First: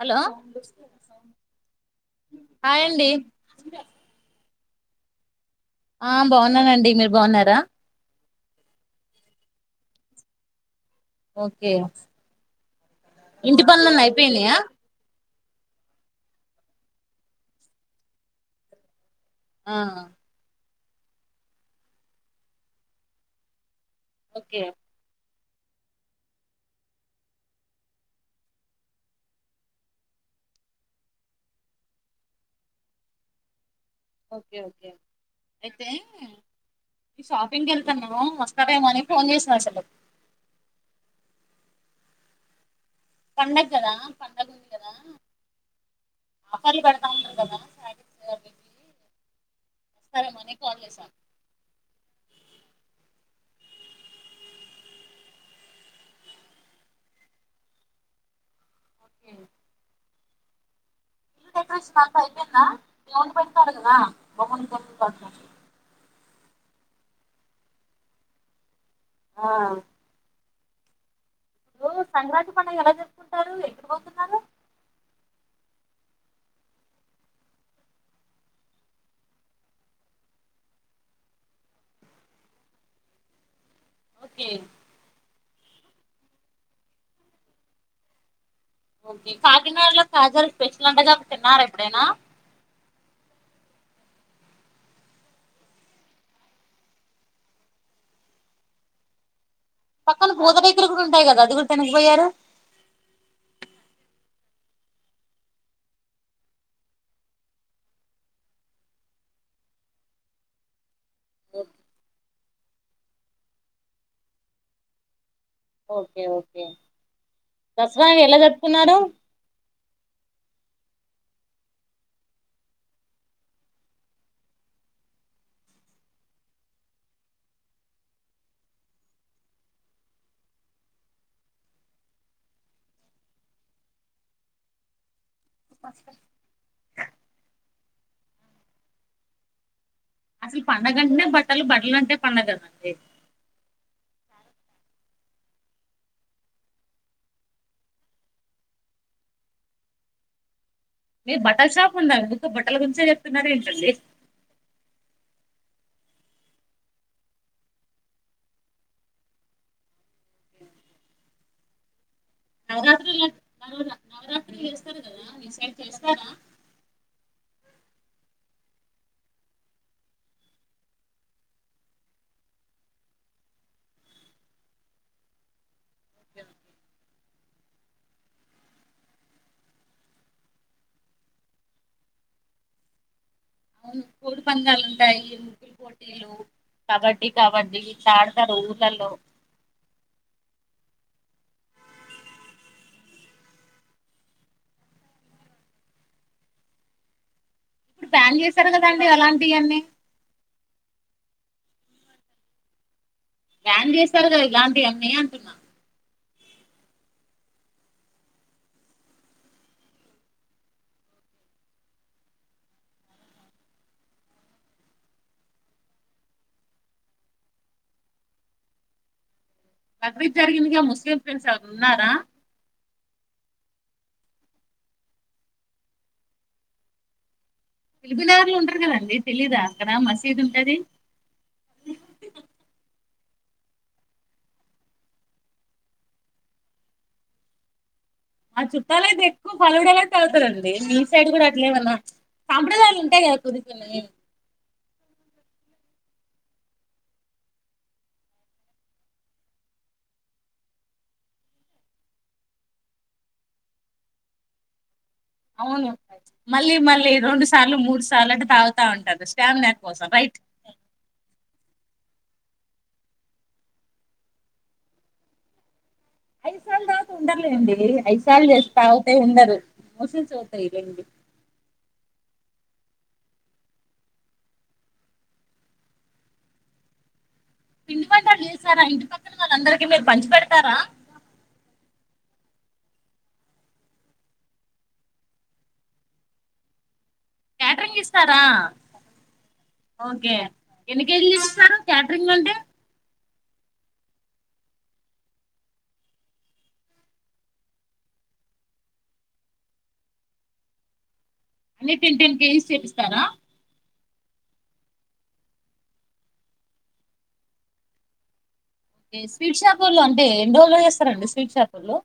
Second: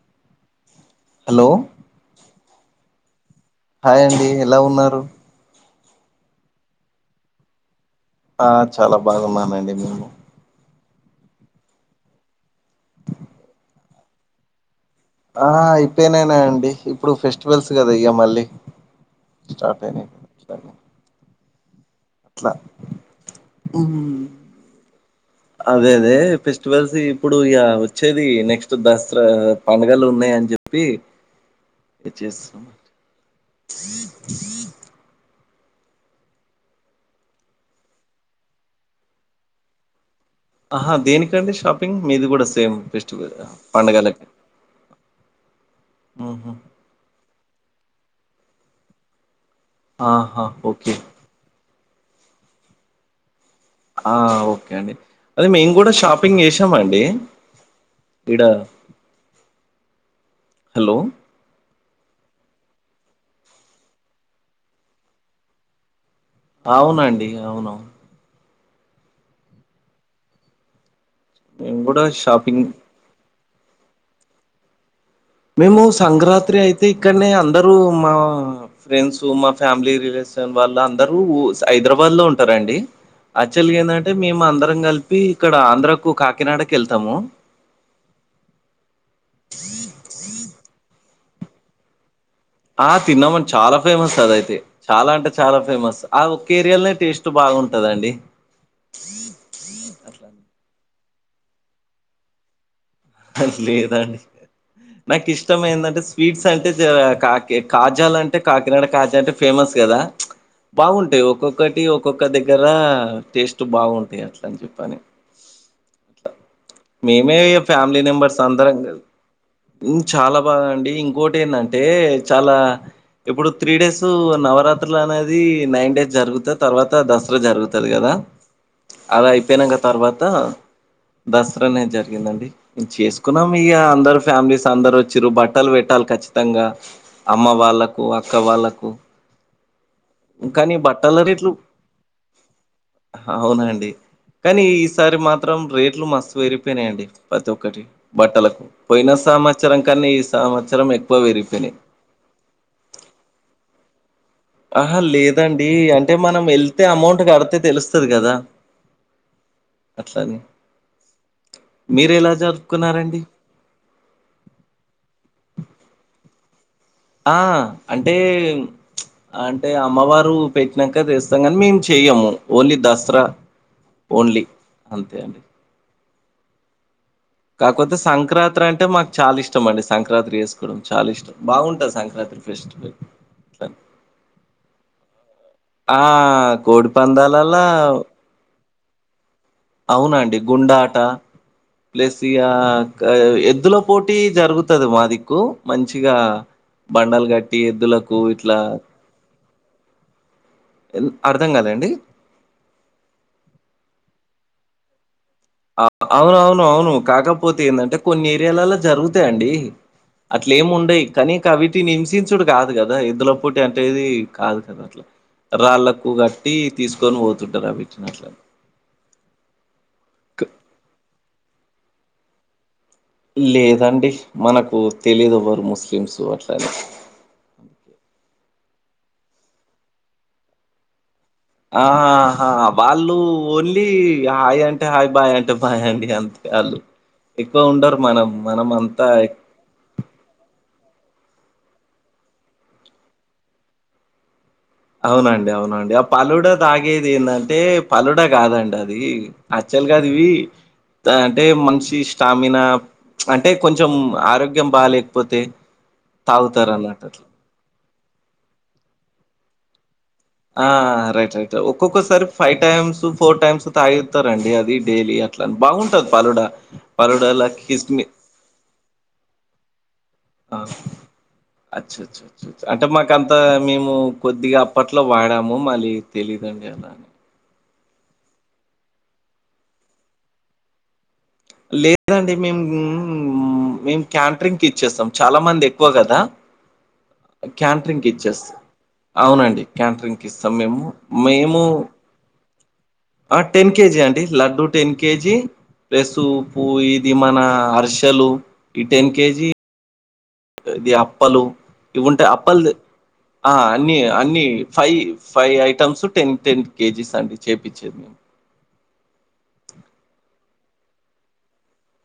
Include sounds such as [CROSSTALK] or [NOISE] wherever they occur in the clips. Hello hello hi అండి hi అండి ఎలా ఉన్నారు ఆ బాగున్నానండి మీరు బాగున్నారా ఆ చాలా బాగున్నానండి మేము ఓకే ఇంటి పనులన్నీ అయిపోయినాయా ఆ అయిపోయినయనండి ఇప్పుడు ఫెస్టివల్స్ కదా ఇగ మళ్ళీ ఆ స్టార్ట్ అయినాయి అట్లా ఓకే అదే అదే ఫెస్టివల్స్ ఇప్పుడు ఇక వచ్చేది నెక్స్ట్ దసరా పండుగలు ఉన్నా అని చెప్పి మచ్ ఓకే ఓకే అయితే షాపింగ్కి వెళ్తుాన్నా వస్తారేమో అని ఫోన్ చేసా అసలు ఆహా దేనికండి షాపింగ్ మీది కూడా సేమ్స్ పండగ కదా పండగ ఉంది కదా మ్మ్హ్మ్. ఆఫర్లు పెడతా కదా సారీస్ అవి ఇవి వస్తారేమో ఆహా అని కాల్ ఓకే చేశాను ఆ ఓకే అండి అదే మేము కూడా షాపింగ్ చేసామ అండి ఇడా కే హలో [UNINTELLIGIBLE] అవునండి అవును ఆ మేము ఇ కూడా సంక్రాంతి షాపింగ్ పండుగ ఎలా జప్పుకుంటారు ఎక్కడి పోతున్నారు మేము సంగరాత్రి అయితే ఇక్కడనే అందరుూ మా ఫ్రెండ్స్ మా ఫ్యామిలీ రిలేషవ వాళ్ళ అందరూ హైదరాబాద్ లో ఉంటారండి యాక్చువల్గా ఏంటంటే మేము ఓకే అందరం కలిపి ఇక్కడ ఆంధ్రకు కాకినాడకి వెళ్తాము ఓకే కాకినాడలో కాజాలు స్పెషల్ అంటగా ఒక తిన్నారా ఎప్పుడైనా ఆ తిన్నామని చాలా ఫేమస్ అదయితే చాలా అంటే చాలా ఫేమస్ ఆ ఒక్క ఏరియాలోనే టేస్ట్ బాగా బాగుంటదండి పక్కన అట్లా పూతరేకులు కూడా ఉంటాయి కదా అది కూడా తనిగిపోయారు అది లేదా అండి నాకు ఇష్టం ఏంటంటే స్వీట్స్ అంటే కాకి కాజాల అంటే కాకినాడ కాజా అంటే ఫేమస్ కదా బాగుంటాయి ఒక్కొక్కటి ఒక్కొక్క దగ్గర టేస్ట్ బాగుంటాయి అట్లని చెప్పని ఓకే ఓకే మేమే ఫ్యామిలీ దసరా ఎలా మెంబర్స్ అందరం జరుపుకున్నారు చాలా బాగా అండి ఇంకోటి ఏంటంటే చాలా ఇప్పుడు త్రీ డేస్ నవరాత్రులు అనేది నైన్ డేస్ జరుగుతా తర్వాత దసరా జరుగుతుది కదా అలా అయిపోయినాక తర్వాత దసరా అనేది జరిగిందండి చేసుకున్నాం ఇక అందరు ఫ్యామిలీస్ అందరు వచ్చారు బట్టలు పెట్టాలి ఖచ్చితంగా అమ్మ వాళ్ళకు అక్క వాళ్ళకు అసలు కానీ పండగ బట్టల అంటేనే రేట్లు బట్టలు బట్టలు అంటే పండగ కదండి అవున అండి కానీ ఈసారి మాత్రం రేట్లు మస్తు వరిగిపోయినాయండి ప్రతి ఒక్కటి బట్టలకు పోయిన సంవత్సరం కానీ ఈ సంవత్సరం ఎక్కువ మీ బట్టల పెరిగిపోయినాయి షాప్ ఉంద అండి మీకు బట్టల గురించే చెప్తున్నార ఏంటండి ఆహా లేదండి అంటే మనం వెళ్తే అమౌంట్ కడితే తెలుస్తుంది కదా అట్లాని మీ మీరేలా నవరాత్రి నవరాత్రి చేస్తారు కదా మీ సైడ్ [UNINTELLIGIBLE] చేస్తారా ఆ అంటే అంటే అమ్మవారు పెట్టినాక తెస్తాం కానీ మేము చెయము ఓన్లీ దసర ఓన్లీ అంతే అండి ఓకే ఓకే కాకపోతే సంక్రాంత్రి అంటే మాకు చాలా ఇష్టం అండి సంక్రాంతి వేసుకోవడం చాలా ఇష్టం బాగుంటంది సంక్రాంత్రి [UNINTELLIGIBLE] ఫెస్టివల్ ఇట్లా అవును కోడి పందాలు ఉంటాయి అండి ఆ! పోటీలు కోడి కబడ్డీ పందాలల్లా కబడ్డీ [UNINTELLIGIBLE] ఆడతారు ఊర్లలో అవునండి గుండాట ప్లస్ ఇగ ఎద్దులో పోటీ జరుగుతది మాదిక్కు మంచిగా బండాల్ గ ఇప్పుడు ప్లాన్ చేశారు కదండి అలాంటివన్నీ అర్థం కాలేఅండి బ్యాన్ చేస్తారు గా ఇలాంటివి అన్ని [UNINTELLIGIBLE] అవున అవును అవును కాకపోతే ఏంటంటే కొన్ని ఏరియాలలో జరుగుతాయండి అట్ల ఏమి ఉండయి కానీ కవిటి హింసించుడు కాదు కదా ఎద్దుల పోటీ అంటేది కాదు కదా అట్ల రాళ్ళకు కట్టి తీసుకొని పోతుంటారు [UNINTELLIGIBLE] [UNINTELLIGIBLE] క- జరిగిందిగా ముస్లిం ఫ్రెండ్స్ ఎవరన్నా ఉన్నారా లేదండి మనకు తెలిదు [UNINTELLIGIBLE] ముస్లిమ్స్ అట్లనే తెలుగుదారులు ఉంటారు కదండి తెలీదా అక్కడ మసీదు ఉంటది ఆహాహా వాళ్ళు ఓన్లీ హాయ్ అంటే హాయ్ బాయ్ అంటే బాయ్ అండి ఆన్ ఎక్కువ వుండ మా చుట్టాలు అయితే ఎక్కువ ఫలుదనే [UNINTELLIGIBLE] మీ సైడ్ కూడ అట్లేమన్నా సాంప్రదాయాలు ఉంటాయి కదా [UNINTELLIGIBLE] అవునండి అవునండి ఆ పలుడా తాగేది [UNINTELLIGIBLE] పలుడా కాదండి అది అ [UNINTELLIGIBLE] అంటే మనిషి స్టామినా అంటే కొంచెం ఆరోగ్యం బా అవునుంటాయి మళ్ళీ మళ్ళీ రెండు సార్లు మూడు సార్లు అంటే తాగుతా ఉంటారు స్టామిన ఆ రైట్ రైట్ ఒక్కొక్కసారి ఫైవ్ టైమ్స్ ఫోర్ టైమ్స్ తాగితారండి అది డైలీ అట్ల బాగుంట ఐదు [UNINTELLIGIBLE] ఉండర్లేండి ఐదు సార్లు చేస్తే తాగుతే ఉండరు అవుతాయి లేండి [UNINTELLIGIBLE] అంటే మాకంత మేము కొద్దిగా అప్పట్లో వాడాము మళ్ళీ తెలీదండి ఎలా అని పిండి పంటారు లేస్తారా ఇంటి పక్కన వాళ్ళ అందరికీ మీరు పంచి పెడతారా లేదండి మేము మేము క్యాంట్రింగ్ ఇచ్చేస్తాం చాల మంది ఎక్కువ కదా క్యాటరింగ్ క్యాంట్రింగ్క్ ఇచ్చేస్ ఇస్తారా అవునండి క్యాంటరింగ్కి ఓకే ఇస్తాం మేము ఎన్ని కేజీలు మేము ఇస్తారు క్యాటరింగ్ అంటే ఆ టెన్ కేజీ అండి లడ్డు టెన్ కేజీ ప్లస్ [UNINTELLIGIBLE] ఇది మన అరిసెలు ఈ టెన్ కేజీ ఇది అప్పలు అన్ని ఇవి టెన్ ఉంటాయి టెన్ కేజీస్ అప్పలు చేపిస్తారా ఆ అన్ని అన్ని five five items ten ten KGs అండి చేపిచేది స్వీట్ షాపోల్లు అంటే ఏం [UNINTELLIGIBLE] చేస్తారండి స్వీట్ షాపోల్లు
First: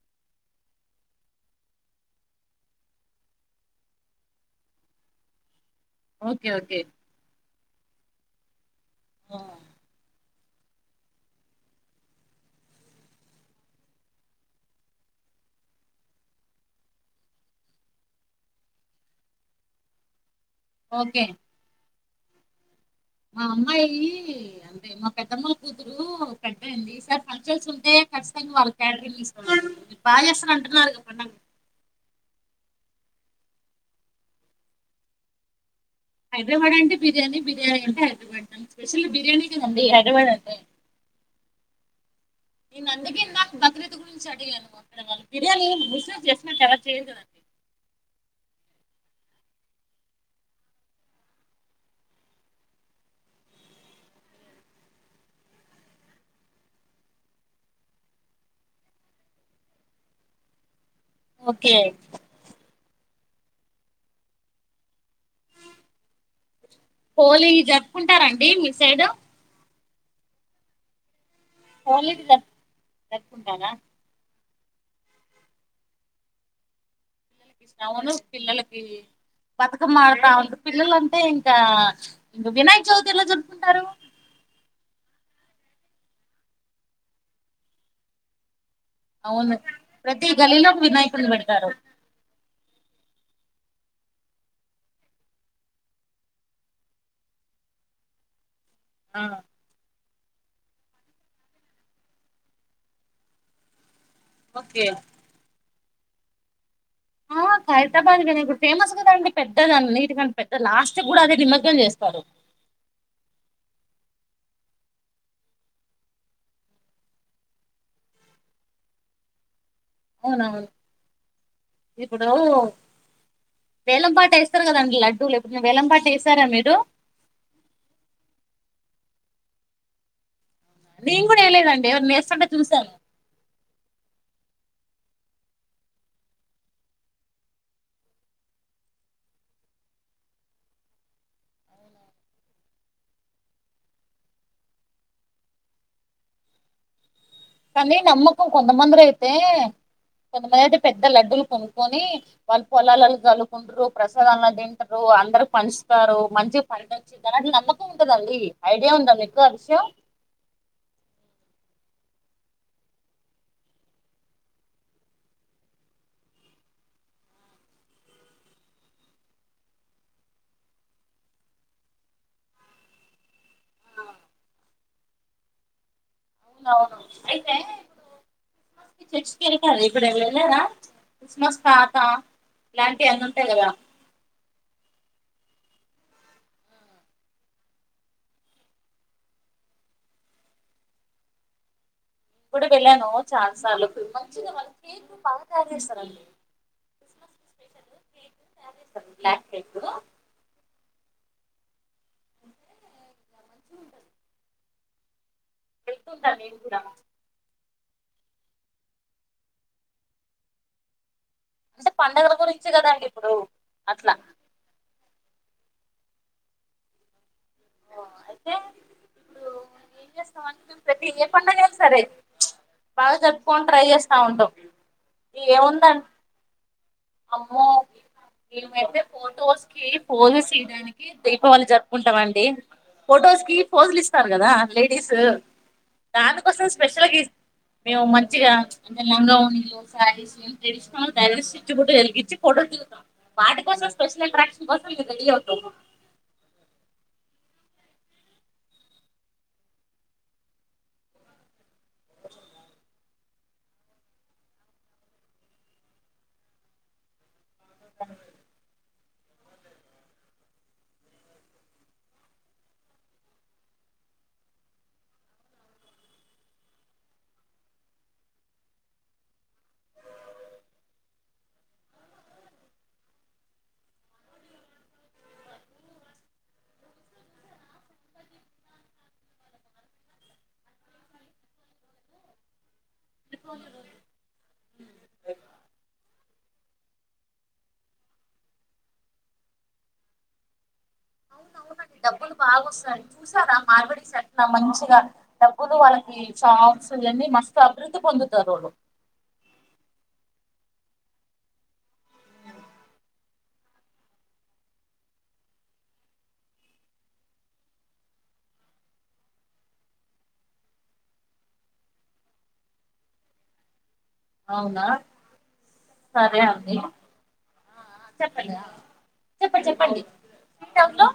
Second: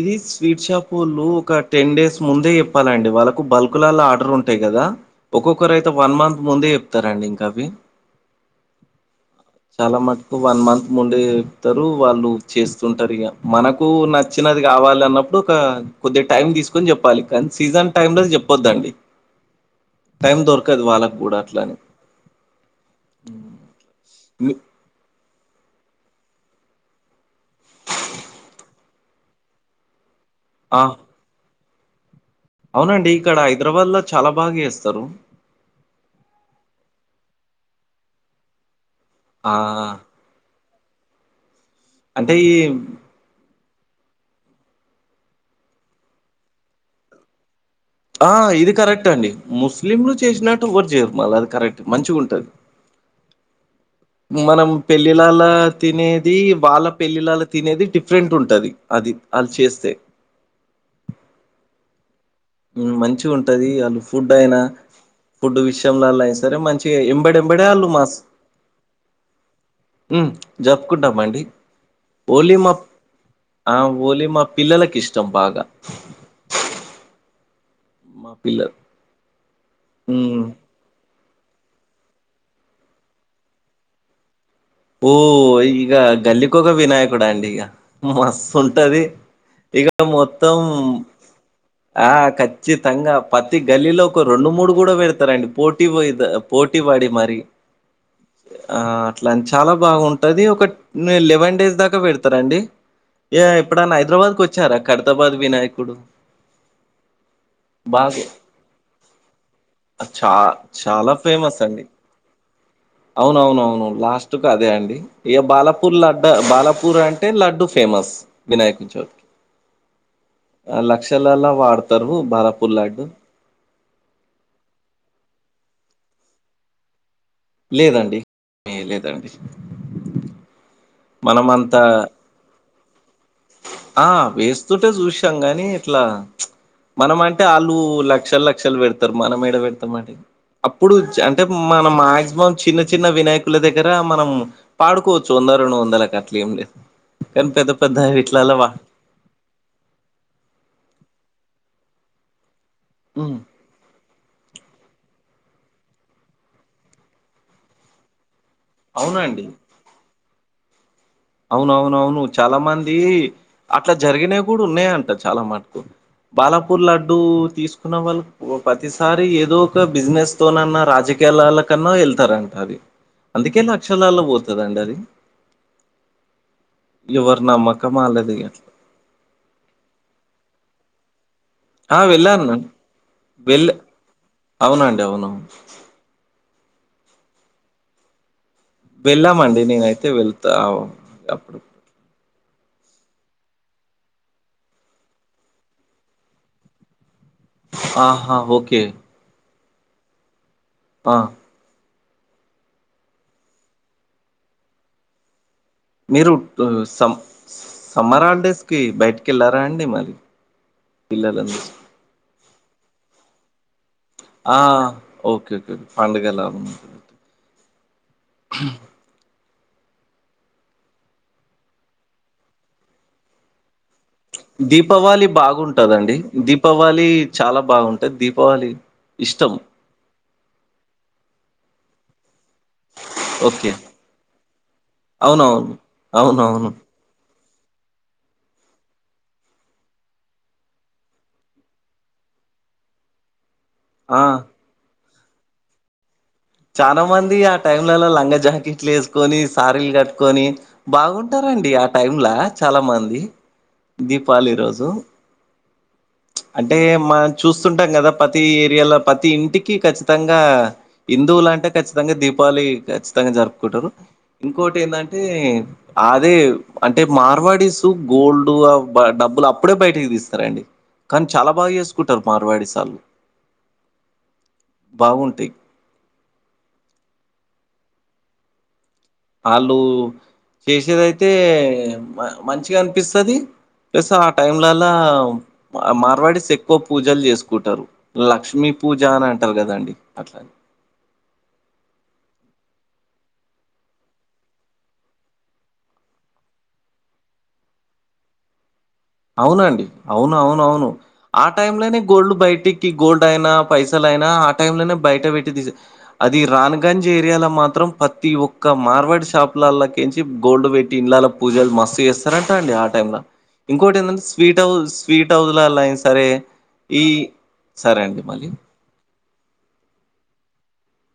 ఇది స్వీట్ షాపోలు ఒక టెన్ డేస్ ముందే చెప్పాలండి వాళ్ళకు బల్క్ లో ఆర్డర్ ఉంటాయి కదా కదా ఒక్కొక్క ఒకరు అయితే వన్ మంత్ ఓకే ముందే ఓకే చెప్తారండి ఇంకా అవి ఆ, చాలా మంది వన్ మంత్ ముందే చెప్తారు వాళ్ళు చేస్తుంటారు ఇక మనకు నచ్చ నచ్చినది కావాలి అన్నప్పుడు ఒక కొద్ది టైం తీసుకొని చెప్పాలి కానీ సీజన్ టైమ్ లో చెప్పొద్దండి ఉ టైం దొరకదు వాళ్ళకి కూడా అట్లని మా అమ్మాయి మీ అంటే మా పెద్దమ్మల కూతురు పెద్ద అయింది ఈ సారి కలసి ఉంటే ఖచ్చితంగా వాళ్ళు క్యాటరింగ్ ఇస్తారు వాళ్లు బాగా చేస్తున్నారు ఆ అంటున్నారు అవునండి ఇక్కడ హైదరాబాద్ లో చాలా బాగా చేస్తారు హైదరాబాద్ అంటే బిర్యానీ బిర్యానీ అంటే హైదరాబాద్ స్పెషల్ బిర్యానీ ఆ కదండి హైదరాబాద్ అంటే అంటే ఈ భద్రత గురించి అడిగాను మా పిలగలను బిర్యానీ బిసినెస్ చేస్తూ ఉంటారా చేయదండి ఆ ఇది కరెక్ట్ అండి ముస్లింలు చేసినట్టు ఒకరు చెయ్యరు అది కరెక్ట్ మంచిగా ఉంటది ఉ మనం పెళ్లిళ్లల తినేది వాళ్ళ పెళ్లిళ్లల తినేది డిఫరెంట్ ఉంటది అది వాళ్లు చేస్తే ఓకే మంచి ఉంటది వాళ్ళు ఫుడ్ అయినా ఫుడ్ విషయంలో అయినా సరే మంచిగా ఎంబడే హోలీ ఎంబడే వాళ్ళు మాస్ జరుపుకుంటారండి మీ సైడు జప్పుకుంటామండి హోలీకి జరు ఓలీ మా జరుపుకుంటారా ఆ ఓలీ మా పిల్లలకి ఇష్టం బాగా అవును మా పిల్లలు పిల్లలకి బతుకమ్మ ఆడుడు అంటే హ్మ్. ఉంటంది పిల్లల అంతే ఇంక వినాయక చవితి ఏలా చరుపుకుంటారు ఓ ఈగ గల్లి కోక్క వినాయకు అండి మస్ ఉంటది అవును ఇక ప్రతి మొత్తం గల్లీలో ఒక వినాయకుడిని పెడతారు ఆ ఖచ్చిత కచ్చితంగా ప్రతి గల్లీలో ఒక రెండు మూడు కూడా పెడతారండి పోటీ పో పోటీ వాడి మరి ఆ లంచ్ లే వన్ డేస్ దాకా పెడతారా అండి ఎప్పుడన్నా పెడతార హైదరాబాద్ కు వచ్చారా ఓకే ఖరదాబాద్ వినాయకుడు ఆ హైదరాబాద్ బాగా కానీ ఇప్పుడు ఫేమస్ కదండి పెద్దదీ చా అన్నిటికంటే పెద్దదీ లాస్ట్ లో చాలా కూడా అదే ఫేమస్ నిమజ్జనం అండి చేస్తారు అవునవునవును లాస్ట్ ఆదే అండి ఇక బాలపూర్ లడ్డు బాలపూర్ అంటే లడ్డు ఫేమస్ వినాయకునీకీ అవునవును లక్షలలా వాడతారు ఇప్పుడు బాలాపూర్ లడ్డు వేలంపాట వేస్తారు కదండి లడ్డూలు ఎప్పుడు వేలంపాట వేస్తారా మీరు లేదాండి ఏ లేదాండి మేం కూడా వెయ్యలేదండి ఎవరైనా వేస్తుంటే చూశాను ఆ వేస్తుంటే చూసాం గాని ఇట్లా మనం అంటే వాళ్ళు లక్షలు లక్షలు పెడతారు మనం ఏడ పెడతాం అండి అప్పుడు అంటే మనం మాక్సిమం చిన్న చిన్న వినాయకుల దగ్గర మనం పాడుకోవచ్చు వంద రెండు గట్ల ఏం లేదు కానీ పెద్ద పెద్ద విట్లల్ల వా కొంతమందిర అయితే కొంతమంది అయితే పెద్ద లడ్డూలు కొనుక్కొని వాళ్ళు పొలాలలో హ్మ్. చల్లుకుంటారు ప్రసాదాలు తింటారు అ అందరు పంచుతారు మంచిగా పండొచ్చిన తర్ అట్ నమ్మకం ఉంటదండి ఐడియా ఉందా మీకు ఆ విషయం అవును అవును అవును చాలా మంది అట్లా జరిగినేయి కూడా ఉన్నాయంట చాలా మటు బాలాపూర్ లడ్డు తీసుకున్న వాళ్ళ ఓ ప్రతిసారి ఏదో ఒక బిజినెస్ తోనన్న రాజ కీయాలల్లో కన్నా వెళ్తారంట అది అందుకే లక్షలాల్లో పోతాదండి అది అవునవును ఎవరి అయితే నమ్మకం ఆళ్ళది అట్లా. క్రిస్మస్ కి చర్చికి వెళ్తారు ఇప్పుడ ఎవరు వెళ్ళారా క్రిస్మస్ తాత ఆ వెళ్ళను ఇలాంటివి అన్ని ఉంటాయి కదా వెళ్లే అవునండి అవును వెళ్ళామండి నేనయితే వెళ్తా అప్పుడప్పుడు గుడికి వెళ్ళాను చాలా సార్లు ఆహా ఓకే ఎగ్గు బా అంటే గా మంచిగుంటది మీరు టు కూడా సమ్స్ సమ్మర్ హాలిడేస్ కి బయటికి వెళ్లారా అండి మరి పిల్లలు అంటే పండగల గురించే కాదండి ఇప్పుడు అట్లా ఆ ఓకే ఓకేే పండగల ఉమ్ ప్రతి సంవత్సరం ప్రతి ఎ పండగ అయిన సరే బాగా జరుపుకొన్ ట్రై చేస్తా ఉంటాం దీపావళి ఇక ఏముంది దాన్ బాగుంటదండి. దీపావళి చాలా అమ్మో బాగుంటది. దీపావళి మేమైతే ఇష్టం. ఫొటోస్ కి పోసేస్ ఈ డానికి దీపావళి జరుప్ ఉంటామండి ఫొటోస్ కి ఓకే. ఫోజులు ఇస్తారు కదా లేడీస్ అవునవును. దానికోసం అవునవును. స్పెషల్ గీస్ మేము మంచిగా అంటే లంగానీలు శారీస్ ఏం తెస్తాము దావాసి చిచుబిడు ఎల్గచ్చ ఫొటోస్ దిగుతాం వాటికోసం ఆ! స్పెషల్ అట్రక్న్ కోసం మేము రెడీ అవుతాం చాలా మంది ఆ టైంలలో లంగ జాకెట్లు వేసుకొని శారీలు కట్టుకొని బాగుంటార్ అండి ఆ టైమ్లా చాలా మంది దీపావళి రోజు అంటే మనం చూస్తుంటాం కదా ప్రతి ఏరియాలో ప్ ప్రతి ఇంటికి ఖచ్చితంగా హిందువులు అంటే ఖచ్చితంగా దీపాళి ఖచ్చితంగా జరుపుకుంటారు ఇంకోటి ఎందంటే అదే అంటే మార్వాడిసు గోల్డ్ ఆ బా డబ్బులు అప్పుడే బయటికి తీస్తారండి కానీ చాలా బాగా చేసుకుంటారు మార్వాడిస్ వాళ్లు బాగుంటాయి ఆళ్ళు చేసేదైతే మ మంచిగా పిస్తుంది ఆ టైంలల అ మార్వాడిస్ ఎక్ ఎక్కువ పూజలు చేసుకుంటారు లక్ష్మీ పూజ అని అంటారు కదండి అట్లా అవునువును డబ్బులు బాగా వస్తాయి చూసారా మార్బడిస్ ఎట్లా మంచిగా డబ్బులు వాళ్ళకి చాక్ అసలు ఎన్ని మస్తు అభివృద్ధి పొందుతారు వాళ్ళు అవునండి అవును అవున అవును ఆ టైమ్ లోనే గోల్డ్ బయటకి గోల్డ్ అయినా పైసల్ అయినా ఆ టైం లోనే బయట పెట్టి తీ అది రాన్గంజ్ ఏరియాలో మాత్రం ప్రతి ఒక్క మార్గ బటి షాప్లల్ల కించి గోల్డ్ పెట్టి ఇంలాల పూజలు మస్తు చేస్తారంటా అండి ఆ టైంలా ఇంకోటి ఎందన్ స్వీట్ అవునా హౌస్ స్వీట్ హౌస్లలో అయినా సరే అండి ఈ ఆ, సరే అండి మళ్ళీ చెప్పండి ఆ, చెప్పండి చెప్పండి స్వీట్ హౌస్ లో